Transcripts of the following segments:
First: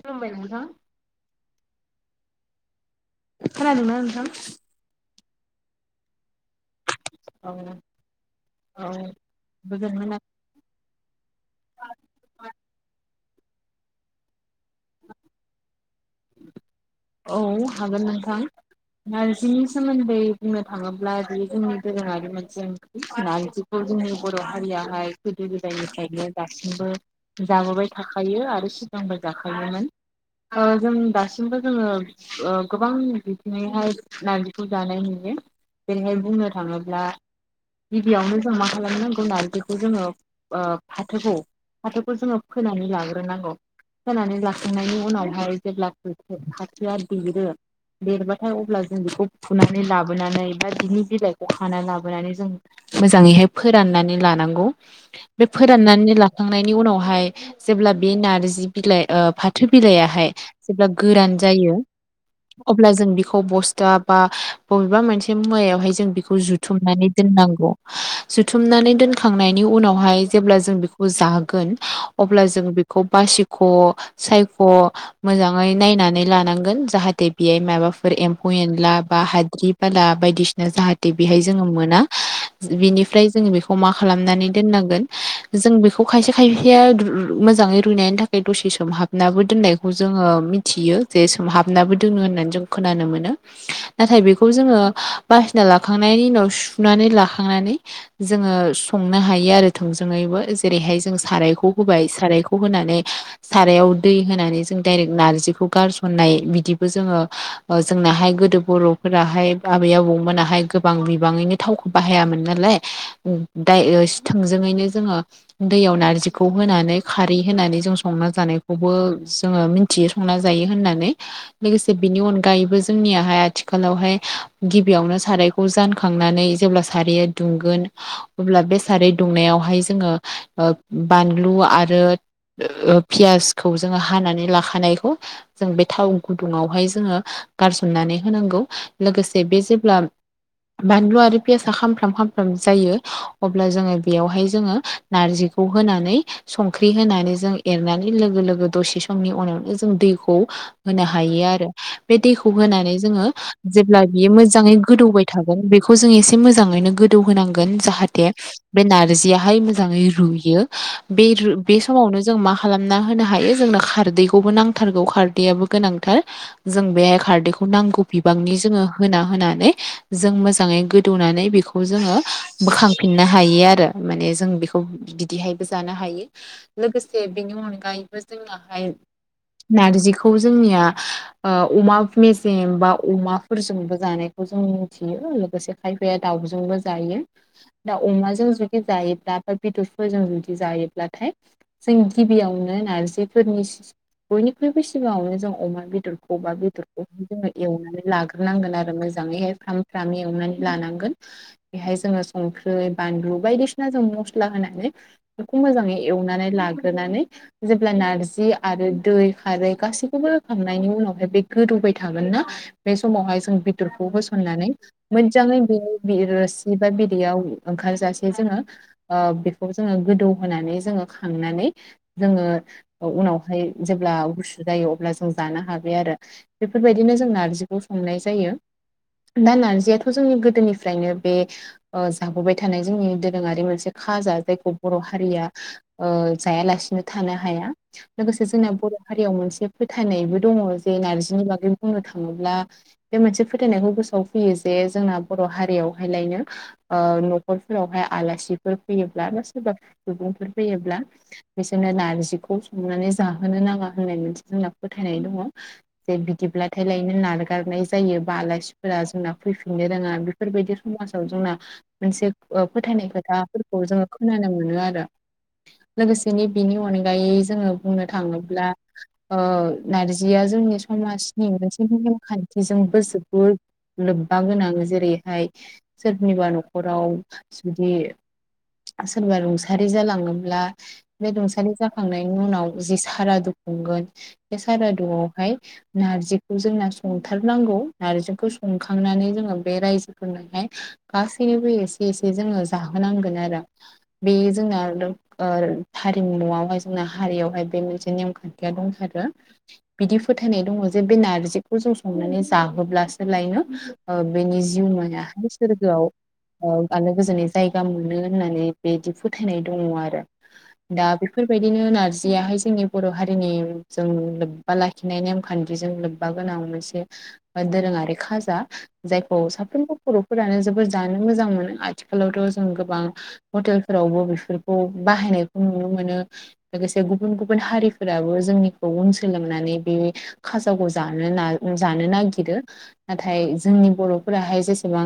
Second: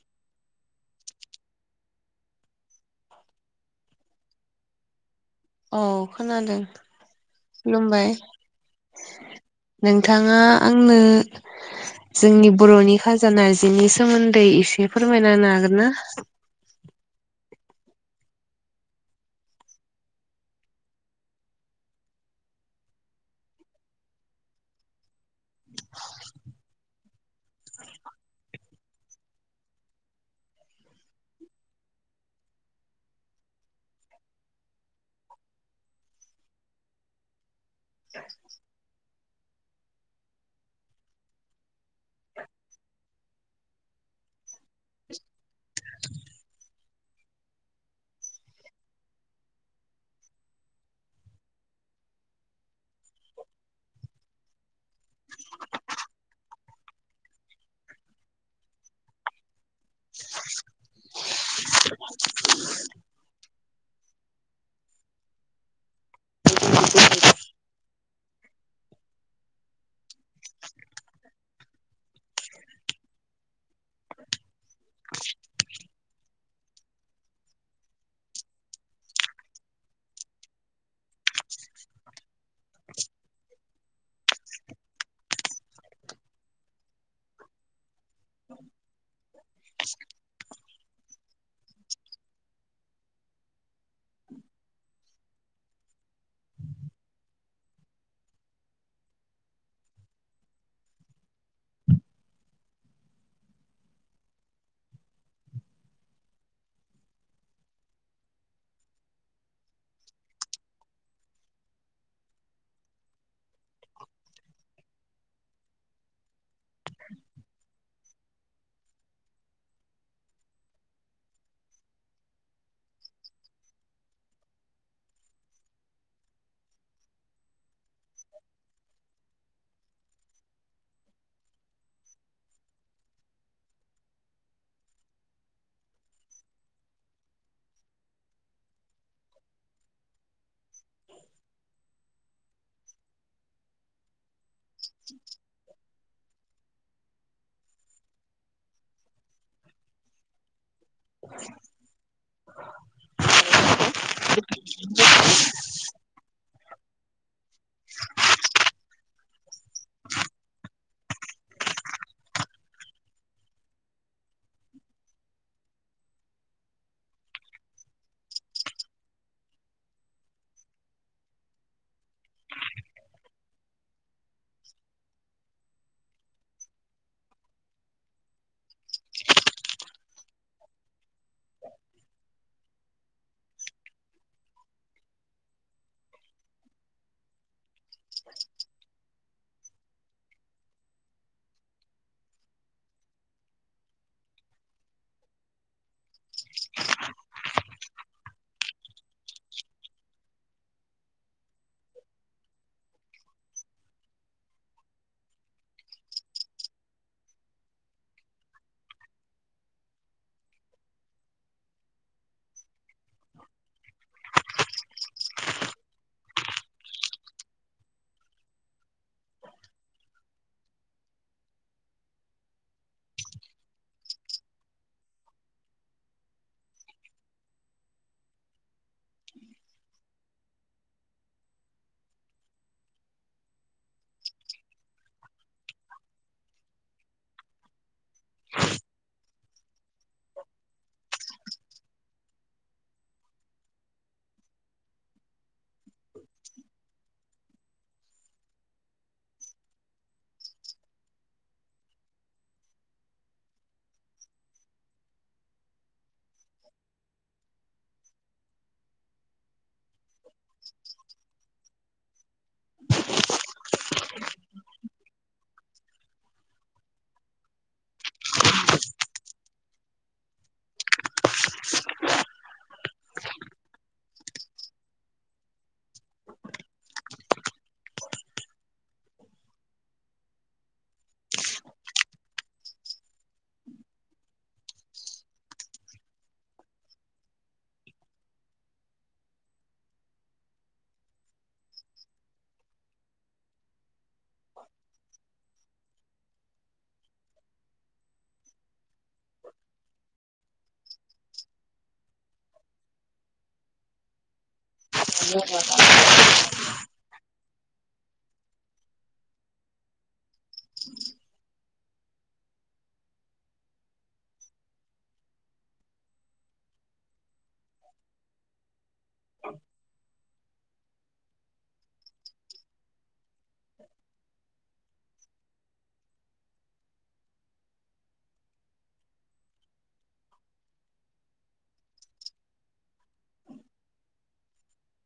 खुलुमबाय नोंथां। खोनादोंना नोंथां? औ। खोनादों औ खुलुमबाय औ गोजोन मोना नोंथाङा आं नो जोंनि बरनि खाजा नारजिनि सोमोन्दै एसे बे फोरमायना होनो हागोन ना? औ हागोन नोंथां। नारजिनि सोमोन्दै बुंनो थाङोब्ला बे जोंनि दोरोङारि मोनसे ओंख्रि नारजिखौ जोंनि बर हारियाहाय गोदो गोदायनिफ्रायनो दासिमबो जाबोबाय थाखायो आरो सिगांबो जाखायो। [unintelligible] ओ जों दासिमबो जोङो ओ गोबां बिथिङैहाय नारजिखौ जानाय नुयो। जेरैहाय बुंनो थाङोब्ला गिबियावनो जों मा खालामनांगौ नारजिखौ जोङो ओ फाथोखौ फाथोखौ जोङो फोनानै लाग्रोनांगौ। फोनानै लाखांनायनि उनावहाय जेब्ला [unintelligible] फाथोआ देरो देरबाथाय अब्ला जों बेखौ फुनानै लाबोनानै बा बिनि बिलाइखौ खानानै लाबोनानै जों मोजाङैहाय फोराननानै लानांगौ बे फोराननानै लाखांनायनि उनावहाय जेब्ला अब्ला बे नारजि बिलाइ ओ फाथो बिलाइ आहाय जेब्ला गोरान जायो अब्ला जों बेखौ बस्था बा बबेबा मोनसे मुवायावहाय जों बेखौ जुथुमनानै दोन जुथुमनानै दोनखांनायनि उनावहाय जेब्ला जों बेखौ जागोन अब्ला जों बेखौ बासि सायख' मोजै नायनानै लोन जाह बे माबा एमफौ एनलाबा हाद्रि बाला बायदिसिना जाहाथे बेहाय जों मोनानि बेखौ मा खालामनानै दोननांगोन जों बेखौ खायसे खायसेया मोजाङै रुइनायनि थाखाय बे दसे सोमहाबनाबो दोननायखौ जोङो मिथियो जे सोमहाबनाबो दोनङो होननानै जों खोनानो मोनो नाथाय बेखौ जोङो बासिना लाखांनायनि उनाव सुनानै लाखांनानै जोङो संनो हायो आरो थोंजोङैबो जेरैहाय जों सारायखौ होबाय सारायखौ होनानै सारायाव दै होनानै जों डाइरेक नारजिखौ गारसननाय बिदिबो जोङो जों हाय गोदो बर'फोराहाय आबै आबौमोनाहाय गोबां बिबाङैनो थावखौ बाहायामोन नालाय दा थोंजोङैनो जोङो दैयाव नारजिखौ होनानै खारै होनानै जों बो जोङो मिथियो संना जायो होननानै लोगोसे बिनि अनगायैबो जोंनियाव आथिखालावहाय गिबियावनो सारायखौ जानखांनानै जेब्ला सारया दुंगोन अब्ला बे सारै दुंनायावहाय जोङो बानलु आरो पियासखौ जोङो हानानै लाखानायखौ जों बे थाव गुदुङावहाय जोङो गारसननानै होनांगौ लोगोसे बे जेब्ला बानलु आरो पियास खामफ्राम जायो अब्ला जोङो बेवहाय जोङो नारजिखौ होनानै सं ओंख्रि होनानै जों एरनानै लोगो लोगो दसे समनि उनावनो जों दैखौ होनो हायो आरो बे दैखौ होनानै जोङो जेब्ला बियो मोजाङै गोदौबाय थागोन बेखौ जों एसे एसे मोजाङैनो गोदौ होनांगोन जाहाथे बे नारजियहाय मोजाङै रुयो बे बे समावनो जों मा खालामना होनो हायो जोंनो खारदैखौबो नांथारगौ खारदैयाबो गोनांथार जों बेहाय खारदैखौ नांगौ बिबांनि जोङो होना होनानै जों मोजाङै गोदौनानै बेखौ जोङो बोखांफिननो हायो आरो माने जों बेखौ बिदिहायबो जानो हायो लोगोसे बेनि अनगायैबो जोंनाहाय नारजिखौ जोंनिया अमा मेजेम बा अमाफोरजोंबो जानायखौ मिथि लोगोसे खायफाया दाउबो जायो दा अमाजों जुदि जायोब्ला फोर बेदरफोरजों जुदि जायोब्लाथाय जों गिबियावनो नारजिफोरनि बयनिख्रुबो सिगाङावनो जों अमा बेदरखौबा बेदरखौहाय जोङो एवनानै लाग्रोनांगोन आरो मोजां ङै फ्राम फ्राम एवनानै लानांगोन बेहाय जोङो संख्रि बानलु बायदिसिना जों मस्ला होनानै बेखौ मोजाङै एवनानै लागोन जेब्ला नारजि आरो दै खारै गासैखौबो होखांनायनि उनावहाय बे गोदौ थागोनना बेसमावहाय जोङो बेदरखौ होसननानै मोजाङै बिदैयाव ओंखारजासे जोङो बेखौ जोङो गोदौ होनानै जोङो खांनानै जोङो उनावहाय जेब्ला गुसु जायो अब्ला जों जानो हाबाय आरो बेफोर बेफोरबायदिनो जों नारजिखौ संनाय जायो दा नारजियाथ' जोंनि गोदोनिफ्रायनो बे जाबोबाय थानाय जोंनि दोरोङारि मोनसे खाजा जायखौ बर' हारिया जायालासेनो थानो हाया लोगोसे जोंना बर' हारियाव मोनसे फोथायनायबो दङ जे नारजि बै बुंनो थाङोब्ला बे मोनसे फोथायनायखौ गोसोआव फैयो जे जोंना बर' हारियावहायलायनो ओ न'खरफोरावहाय आलासिफोर फैयोब्ला बा सोरबाफोर सुबुंफोर फैयोब्ला बिसोरनो नारजिखौ संनानै जाहोनो नाङा होननानै जोंना फोथायनाय दङ बिदिब्लाथाय लायनो नारगारनाय जायो बा आलासिफोरा जोंना फैफि नो रोङा बेफोरबायदि समाजाव जोंना मोनसे ओ फोथायनाय खोथाफोरखौ जोङो खोनानो मोनो आरो लोगोसेनो बिनि अनगायै जोङो बुंनो थाङोब्ला ओ नारजिया जोंनि सम समाजनि मोनसे नेम खान्थिजों जोबोर [unintelligible] लोब्बा गोनां जेरैहाय सोरनिबा न'खराव जुदि सोरबा रुंसारि जालाङोब्ला बे रुंसारि जाखांनायनि उनाव जि सारादु खुंगोन बे सारादुआवहाय नारजिखौ जोंना संथारनांगौ नारजिखौ संखांनानै जोङो बे रायजोफोरनोहाय । गासैनोबो एसे एसे जोङो जाहोनांगोन आरो बे जोंना ओ हारिमुआवहाय जोंना हारियावहाय बे मोनसे नेमखान्थिया दंथारो बिदिफोर होनाय दङ जे बे नारजिखौ जों संनानै जाहोब्लासो लायनो ओ बेनि जिउमाया सोरगोआव ओ आलो गोजोनै जायगा मोनो होननानै बिदि फोथायनाय दङ आरो। [inaudible] दा बेफोरबायदिनो नारजियाहाय जोंनि बर' हारिनि जों लोब्बा लाखिनाय नेमखान्थिजों लोब्बा गोनां मोनसे दोरोङारि खाजा जायखौ साफ्रोमबो बर'फोरानो जोबोद जानो मोजां मोनो आथिखालावथ' जों गोबां हटेलफोरावबो बेफोरखौ। बाहायनायखौ नुनो मोनो लोगोसे गुबुन गुबुन हारिफोराबो जोंनिखौ उन सोलोंनानै बे खाजाखौ जानो ना जानो नागिरो नाथाय जोंनि बर'फोराहाय जसेबां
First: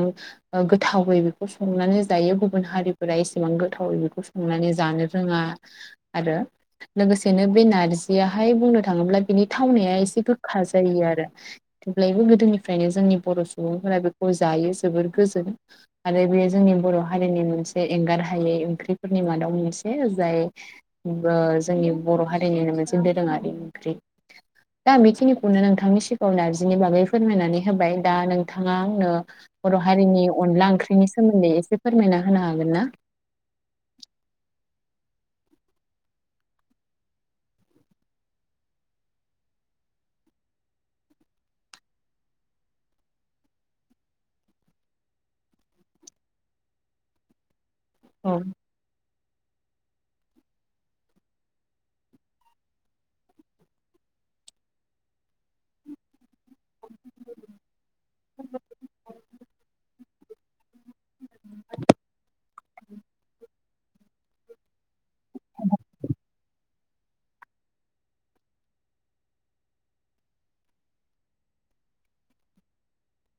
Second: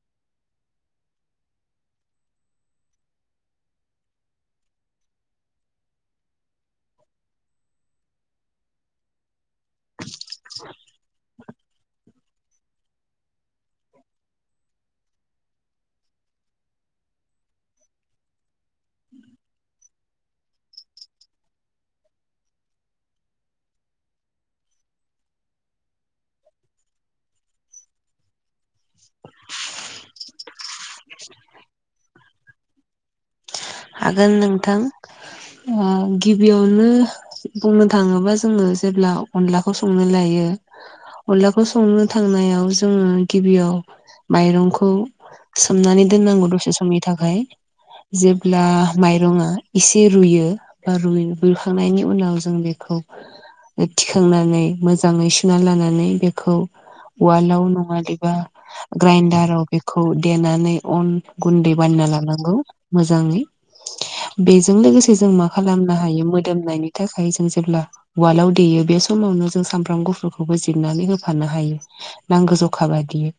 बां गोथावै बेखौ संनानै जायो गुबुन हारिफोरा एसेबां गोथावै बेखौ संनानै जानो रोङा आरो लोगोसेनो बे नारजियाहाय बुंनो थाङोब्ला । बिनि थावनाया एसे गोखा जायो आरो। जेब्लायबो गोदोनिफ्रायनो जोंनि बर' सुबुंफोरा बेखौ जायो जोबोर गोजोन आरो बेयो जोंनि बर' हारिनि मोनसे एंगार हायै ओंख्रिफोरनि मादाव मोन से जाय ओ जोंनि बर' हारिनिनो मोनसे दोरोङारि ओंख्रि। दा बेखिनिखौनो नोंथांनि सि नारजिनि बागै फोरमायनानै होबाय दा नोंथाङा आंनो बर' हारिनि अनला ओंख्रिनि सो मोन्दै एसे फोरमायना होनो हागोन ना? हागोन [inaudible] ओ गिबियावनो बुंनो थाङोबा जोङो जेब्ला अनलाखौ संनो लायो । अनलाखौ संनो थांनायाव जोङो गिबियाव माइरंखौ । सोमनानै दोननांगौ दसे समनि थाखाय। औ माइरंआ एसे रुयो बा रुइ रुखांनायनि उनाव जों बेखौ । थिखांनानै मोजाङै सुना लानानै बेखौ । उवालाव नङा देबा ग्राइन्दाराव बेखौ देनानै । अन गुन्दै बानायना लानांगौ मोजाङै । बेजों लोगोसे जों मा खालामनो हायो मोदोमनायनि थाखाय जों जेब्ला उवालाव दैयो बे समावनो जों सामब्राम गुफुरखौबो जिरनानै होफानो हायो नांगौ जखा बायदियै ।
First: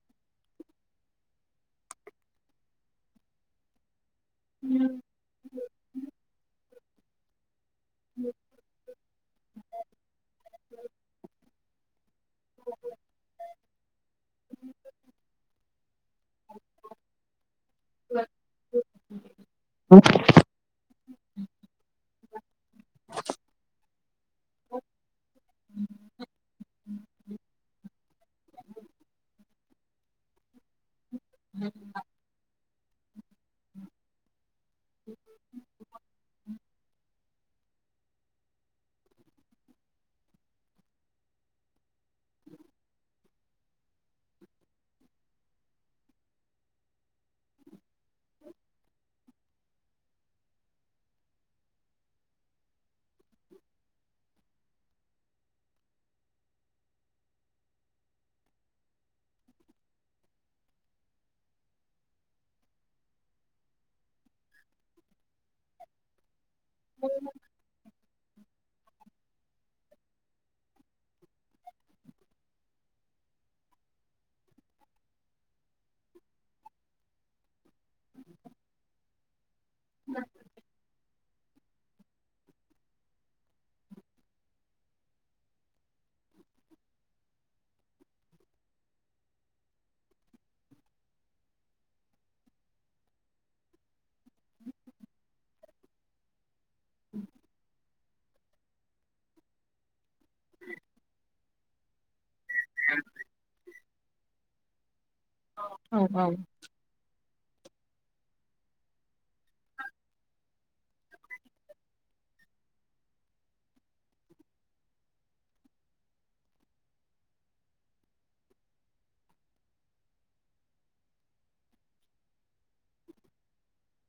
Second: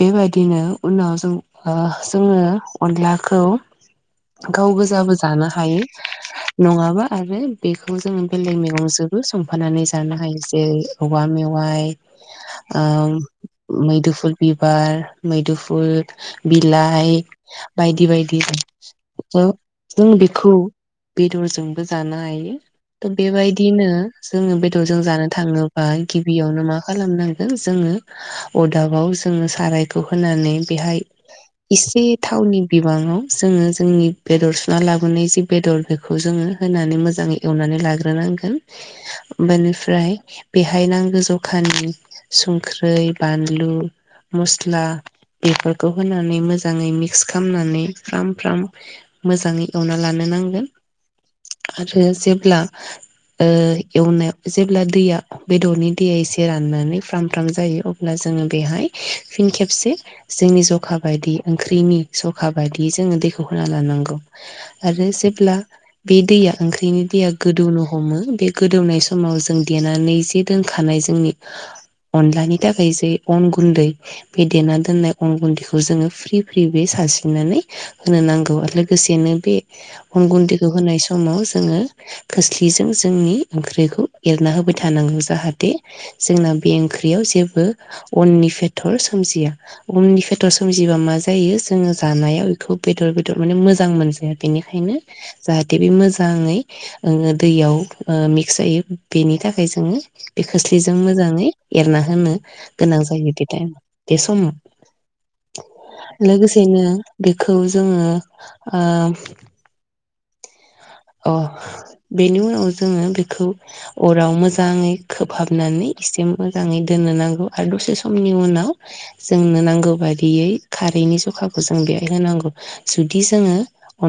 बेबायदिनो उनाव जों ओ जोङो अनलाखौ गाव गोजाबो जानो हायो नङाबा आरो । बेखौ जोङो बेलेग मेगं जोंबो संफानानै जानो हायो जेरै औवा मेवाइ । आ मैदुफुल बिबार मैदुफुल बिलाइ बायदि बायदि। जों बेखौ बेदरजोंबो जानो हायो। थ' बेबायदिनो जोङो बेदरजों जानो थाङोबा गिबियावनो मा खालामनांगोन जोङो अरदाबाव जोङो सारायखौ होनानै बेहाय एसे थावनि बिबाङाव जोङो जोंनि बेदर सुना लाबोनाय जि बेदर बेखौ । जोङो होनानै मोजाङै एवनानै लाग्रो नांगोन बेनिफ्राय बेहाय नां गौ जखानि संख्रै बानलु, मस्ला बेफोरखौ होनानै मोजाङै मिक्स खामनानै। फ्राम फ्राम मोजाङै एवना लानो नांगोन। आरो जेब्ला ओ एवनायाव जेब्ला दैया बेदरनि दैया एसे राननानै फ्राम फ्राम जायो अब्ला जों बेहाय फिन खेबसे जोंनि जखा बायदि ओंख्रिनि जखा बायदि। बि जोंङो दैखौ होना लानांगौ। आरो जेब्ला बे दैया ओंख्रिनि दैया गोदौनो हमो। बे गोदौनाय समाव जों देनानै जे दोनखानाय जोंनि अनलानि थाखाय जे अन गुन्दै बे देना दोननाय अन गुन्दैखौ जोङो फ्रि फ्रि बे सास्रिनानै होनो नांगौ। लोगोसेनो बे अन गुन्दखौ होनाय स समाव जोङो खोस्लिजों जोंनि ओंख्रिखौ एरना होबाय थानांगौ जाहाथे जोंना बे ओंख्रियाव जेबो अननि फेथर सोमजिया। अननि फेथर सोमजिबा मा मा जायो जोङो जानायाव खौ बेदर बेदर माने मोजां मोनजाया बेनिखायनो जाहाथे बे मोजाङै ङो दैयाव ओ मिक्स जायो बेनि थाखाय जोङो बे खोस्लिजों मोजाङै एरना होनो गोनां जायो बे टाइम बे समाव। औ लोगोसेनो बेखौ जोङो ओ अ बेनि उनाव जोङो बेखौ अराव मोजाङै खोबहाबनानै एसे मोजाङै दोननो नांगौ आरो दसे समनि उनाव जोंनो नांगौ बायदियै खारै नि जखाखौ जों बे बे होनांगौ जुदि जोङो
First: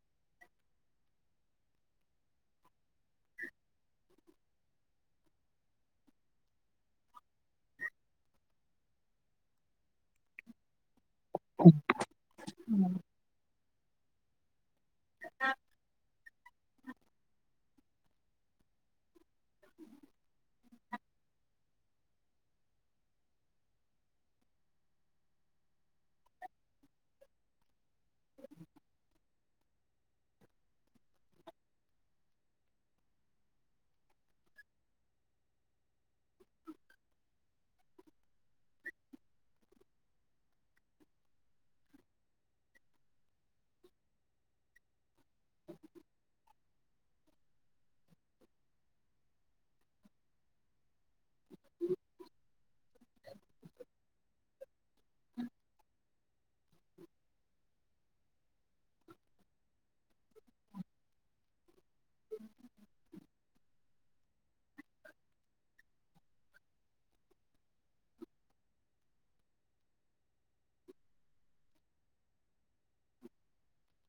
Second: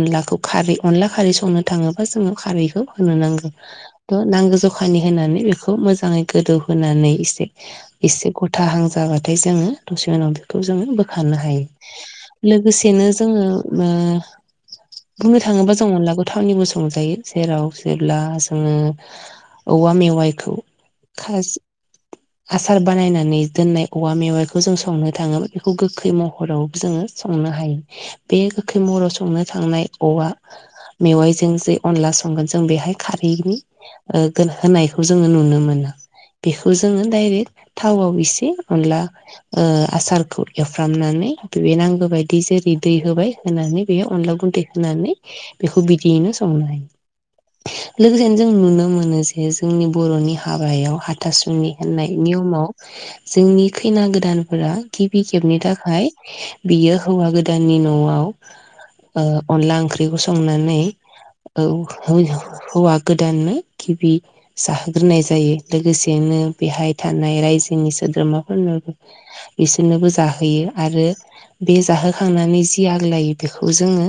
अनलाखौ खारै अनला खारै संनो थाङोबा जोङो खारैखौ होनो नांगौ। ओ नांगौ जखानि होनानै बेखौ मोजाङै गोदौ होनोनानै एसे एसे गथाहां जाबाथाय जोङो दसे उनाव बेखौ जोङो बो खारनो हायो। औ लोगोसेनो जोङो ओ बुंनो थाङोबा जों अनलाखौ थावनिबो संजायो जेराव जेब्ला जोङो औवा मेवाइखौ खास आसार बानायनानै दोननाय औवा मेवाइखौ जों संनो थाङोमोन बेखौ गोखै महराव जोङो संनो हायो। बे गोखै महराव संनो थांनाय औवा मेवाइजों जे अनला संगोन जों बेहाय खारैनि ओ गो होनायखौ जोङो नुनो मोना। बेखौ जोङो दाइरेक्ट थावआव एसे अनला ओ आसारखौ एवफ्रामनानै [unintelligible] बेबायदि जेरै दै होबाय होनानै बे अनला गुन्दै होनानै बेखौ बिदियैनो संनो हायो। लोगोसेनो जों नुनो मोनो जे जोंनि बर'नि हाबायाव हा थासुनि होननाय नियमाव जोंनि खैना गोदानफोरा गिबि खेबनि थाखाय बियो हौवा गोदाननि न'आव ओ अनला ओंख्रिखौ संनानै औ हो-हौवा गोदान गिबि जाहोग्रोनाय जायो। लोगोसेनो बेहाय थानाय रायजोनि सोद्रोमाफोरनो बिसोरनोबो जाहोयो आरो बे जाहोखांनानै जि आग्लायो बेखौ जोङो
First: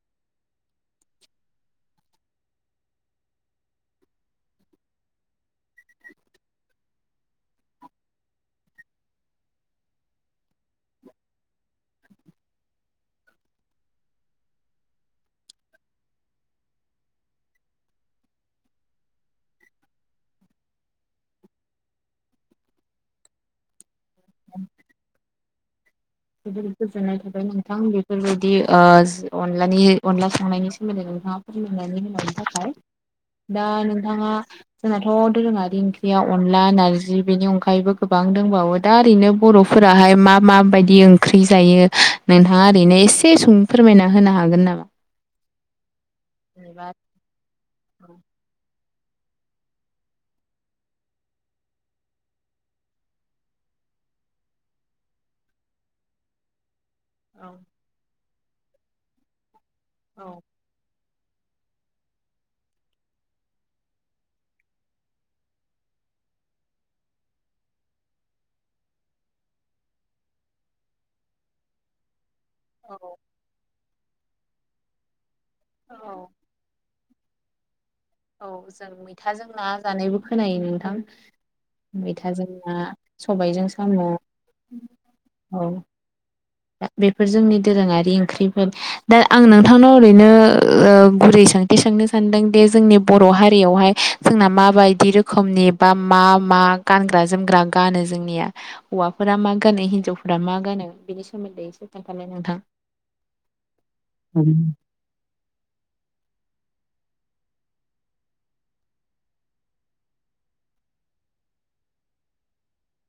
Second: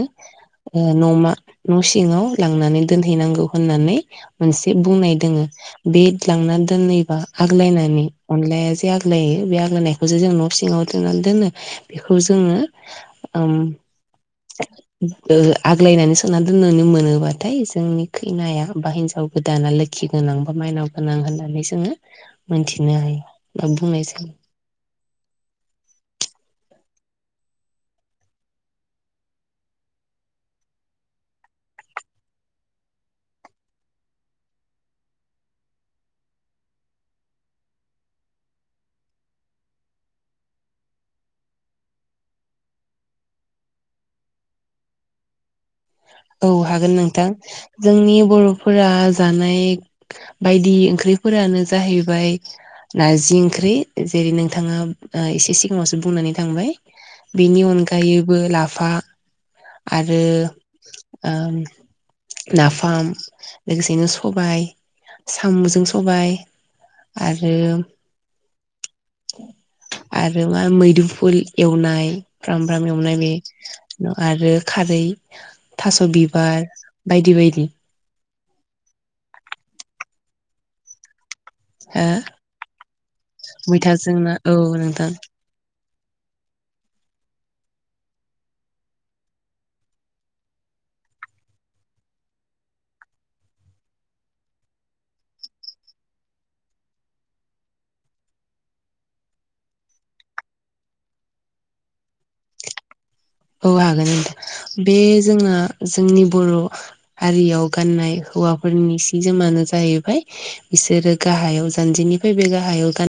ओ न'मा न' सिङाव लांनानै दोनहैनांगौ होननानै मोनसे बुंनाय दोङो। बे लांनानै दोनैबा आग्लायनानै अनलाया जे आग्लायो बे आग्लायनायखौ जो जों न' नसिङाव दोननानै दोनो बेखौ जोङो ओम ओ आग्लायनानै सोननानै दोननो मोनोबाथाय जोंनि खैनाया बा हिनजाव गोदाना लोखि गोनां बा माइनाव गोनां होननानै जोङो मोनथिनो हायो बा बुंनाय जायो। [inaudible] जोबोद गोजोननाय थाबाय नोंथां बेफोरबायदि ओ अनलानि अनला संनायनि सोमोन्दै [unintelligible] दा नोंथाङा जोंनाथ' दोरोङारि ओंख्रिया अनला नारजि बेनि अनगायैबो गोबां बां दंबावो दा ओरैनो बर'फोराहाय मा मा बायदि ओंख्रि जायो नोंथाङा ओरैनो एसे संनो फोरमायना होनो हागोन नामा? औ जेनेबा हागोन नोंथां। औ जोंनि बर' फोरा जानाय बायदि ओंख्रिफोरानो जाहैबाय नारजि ओंख्रि जेरै नोंथाङा ओ एसे सिगाङावसो बुंनानै थांबाय औ बेनि अनगायैबो लाफा आरो औ ओ नाफाम लोगोसेनो सबाय साम'जों सबाय। आरो आरो मा मैदुफुल एवनाय। फ्राम फ्राम एवनाय बे आरो खारै थास' औ बिबार। बायदि बायदि औ जों मैथाजों ना जानायबो खोनायो नोंथां। हो मैथाजों ना सबायजों साम' मैथाजों ना नोंथां औ। दा बेफोर जोंनि दोरोङारि ओंख्रिफोर दा आं नोंथांनाव ओरैनो गुरै सोंथि सोंनो सानदों दि जोंनि बर' हारियावहाय जोंना माबायदि रोखोमनि बा मा? मा गानग्रा जोमग्रा गानो जोंनिया हौवाफोरा मा गानो हिनजावफोरा मा गानो बिनि । सोमोन्दै एसे खिन्थालाय नोंथां। औ हागोन उम बे जोंना जोंनि बर' हारियाव गाननाय हौवाफोरनि सि जोमानो जाहैबाय बिसोरो गाहायाव जानजि निफ्राय बे गाहायाव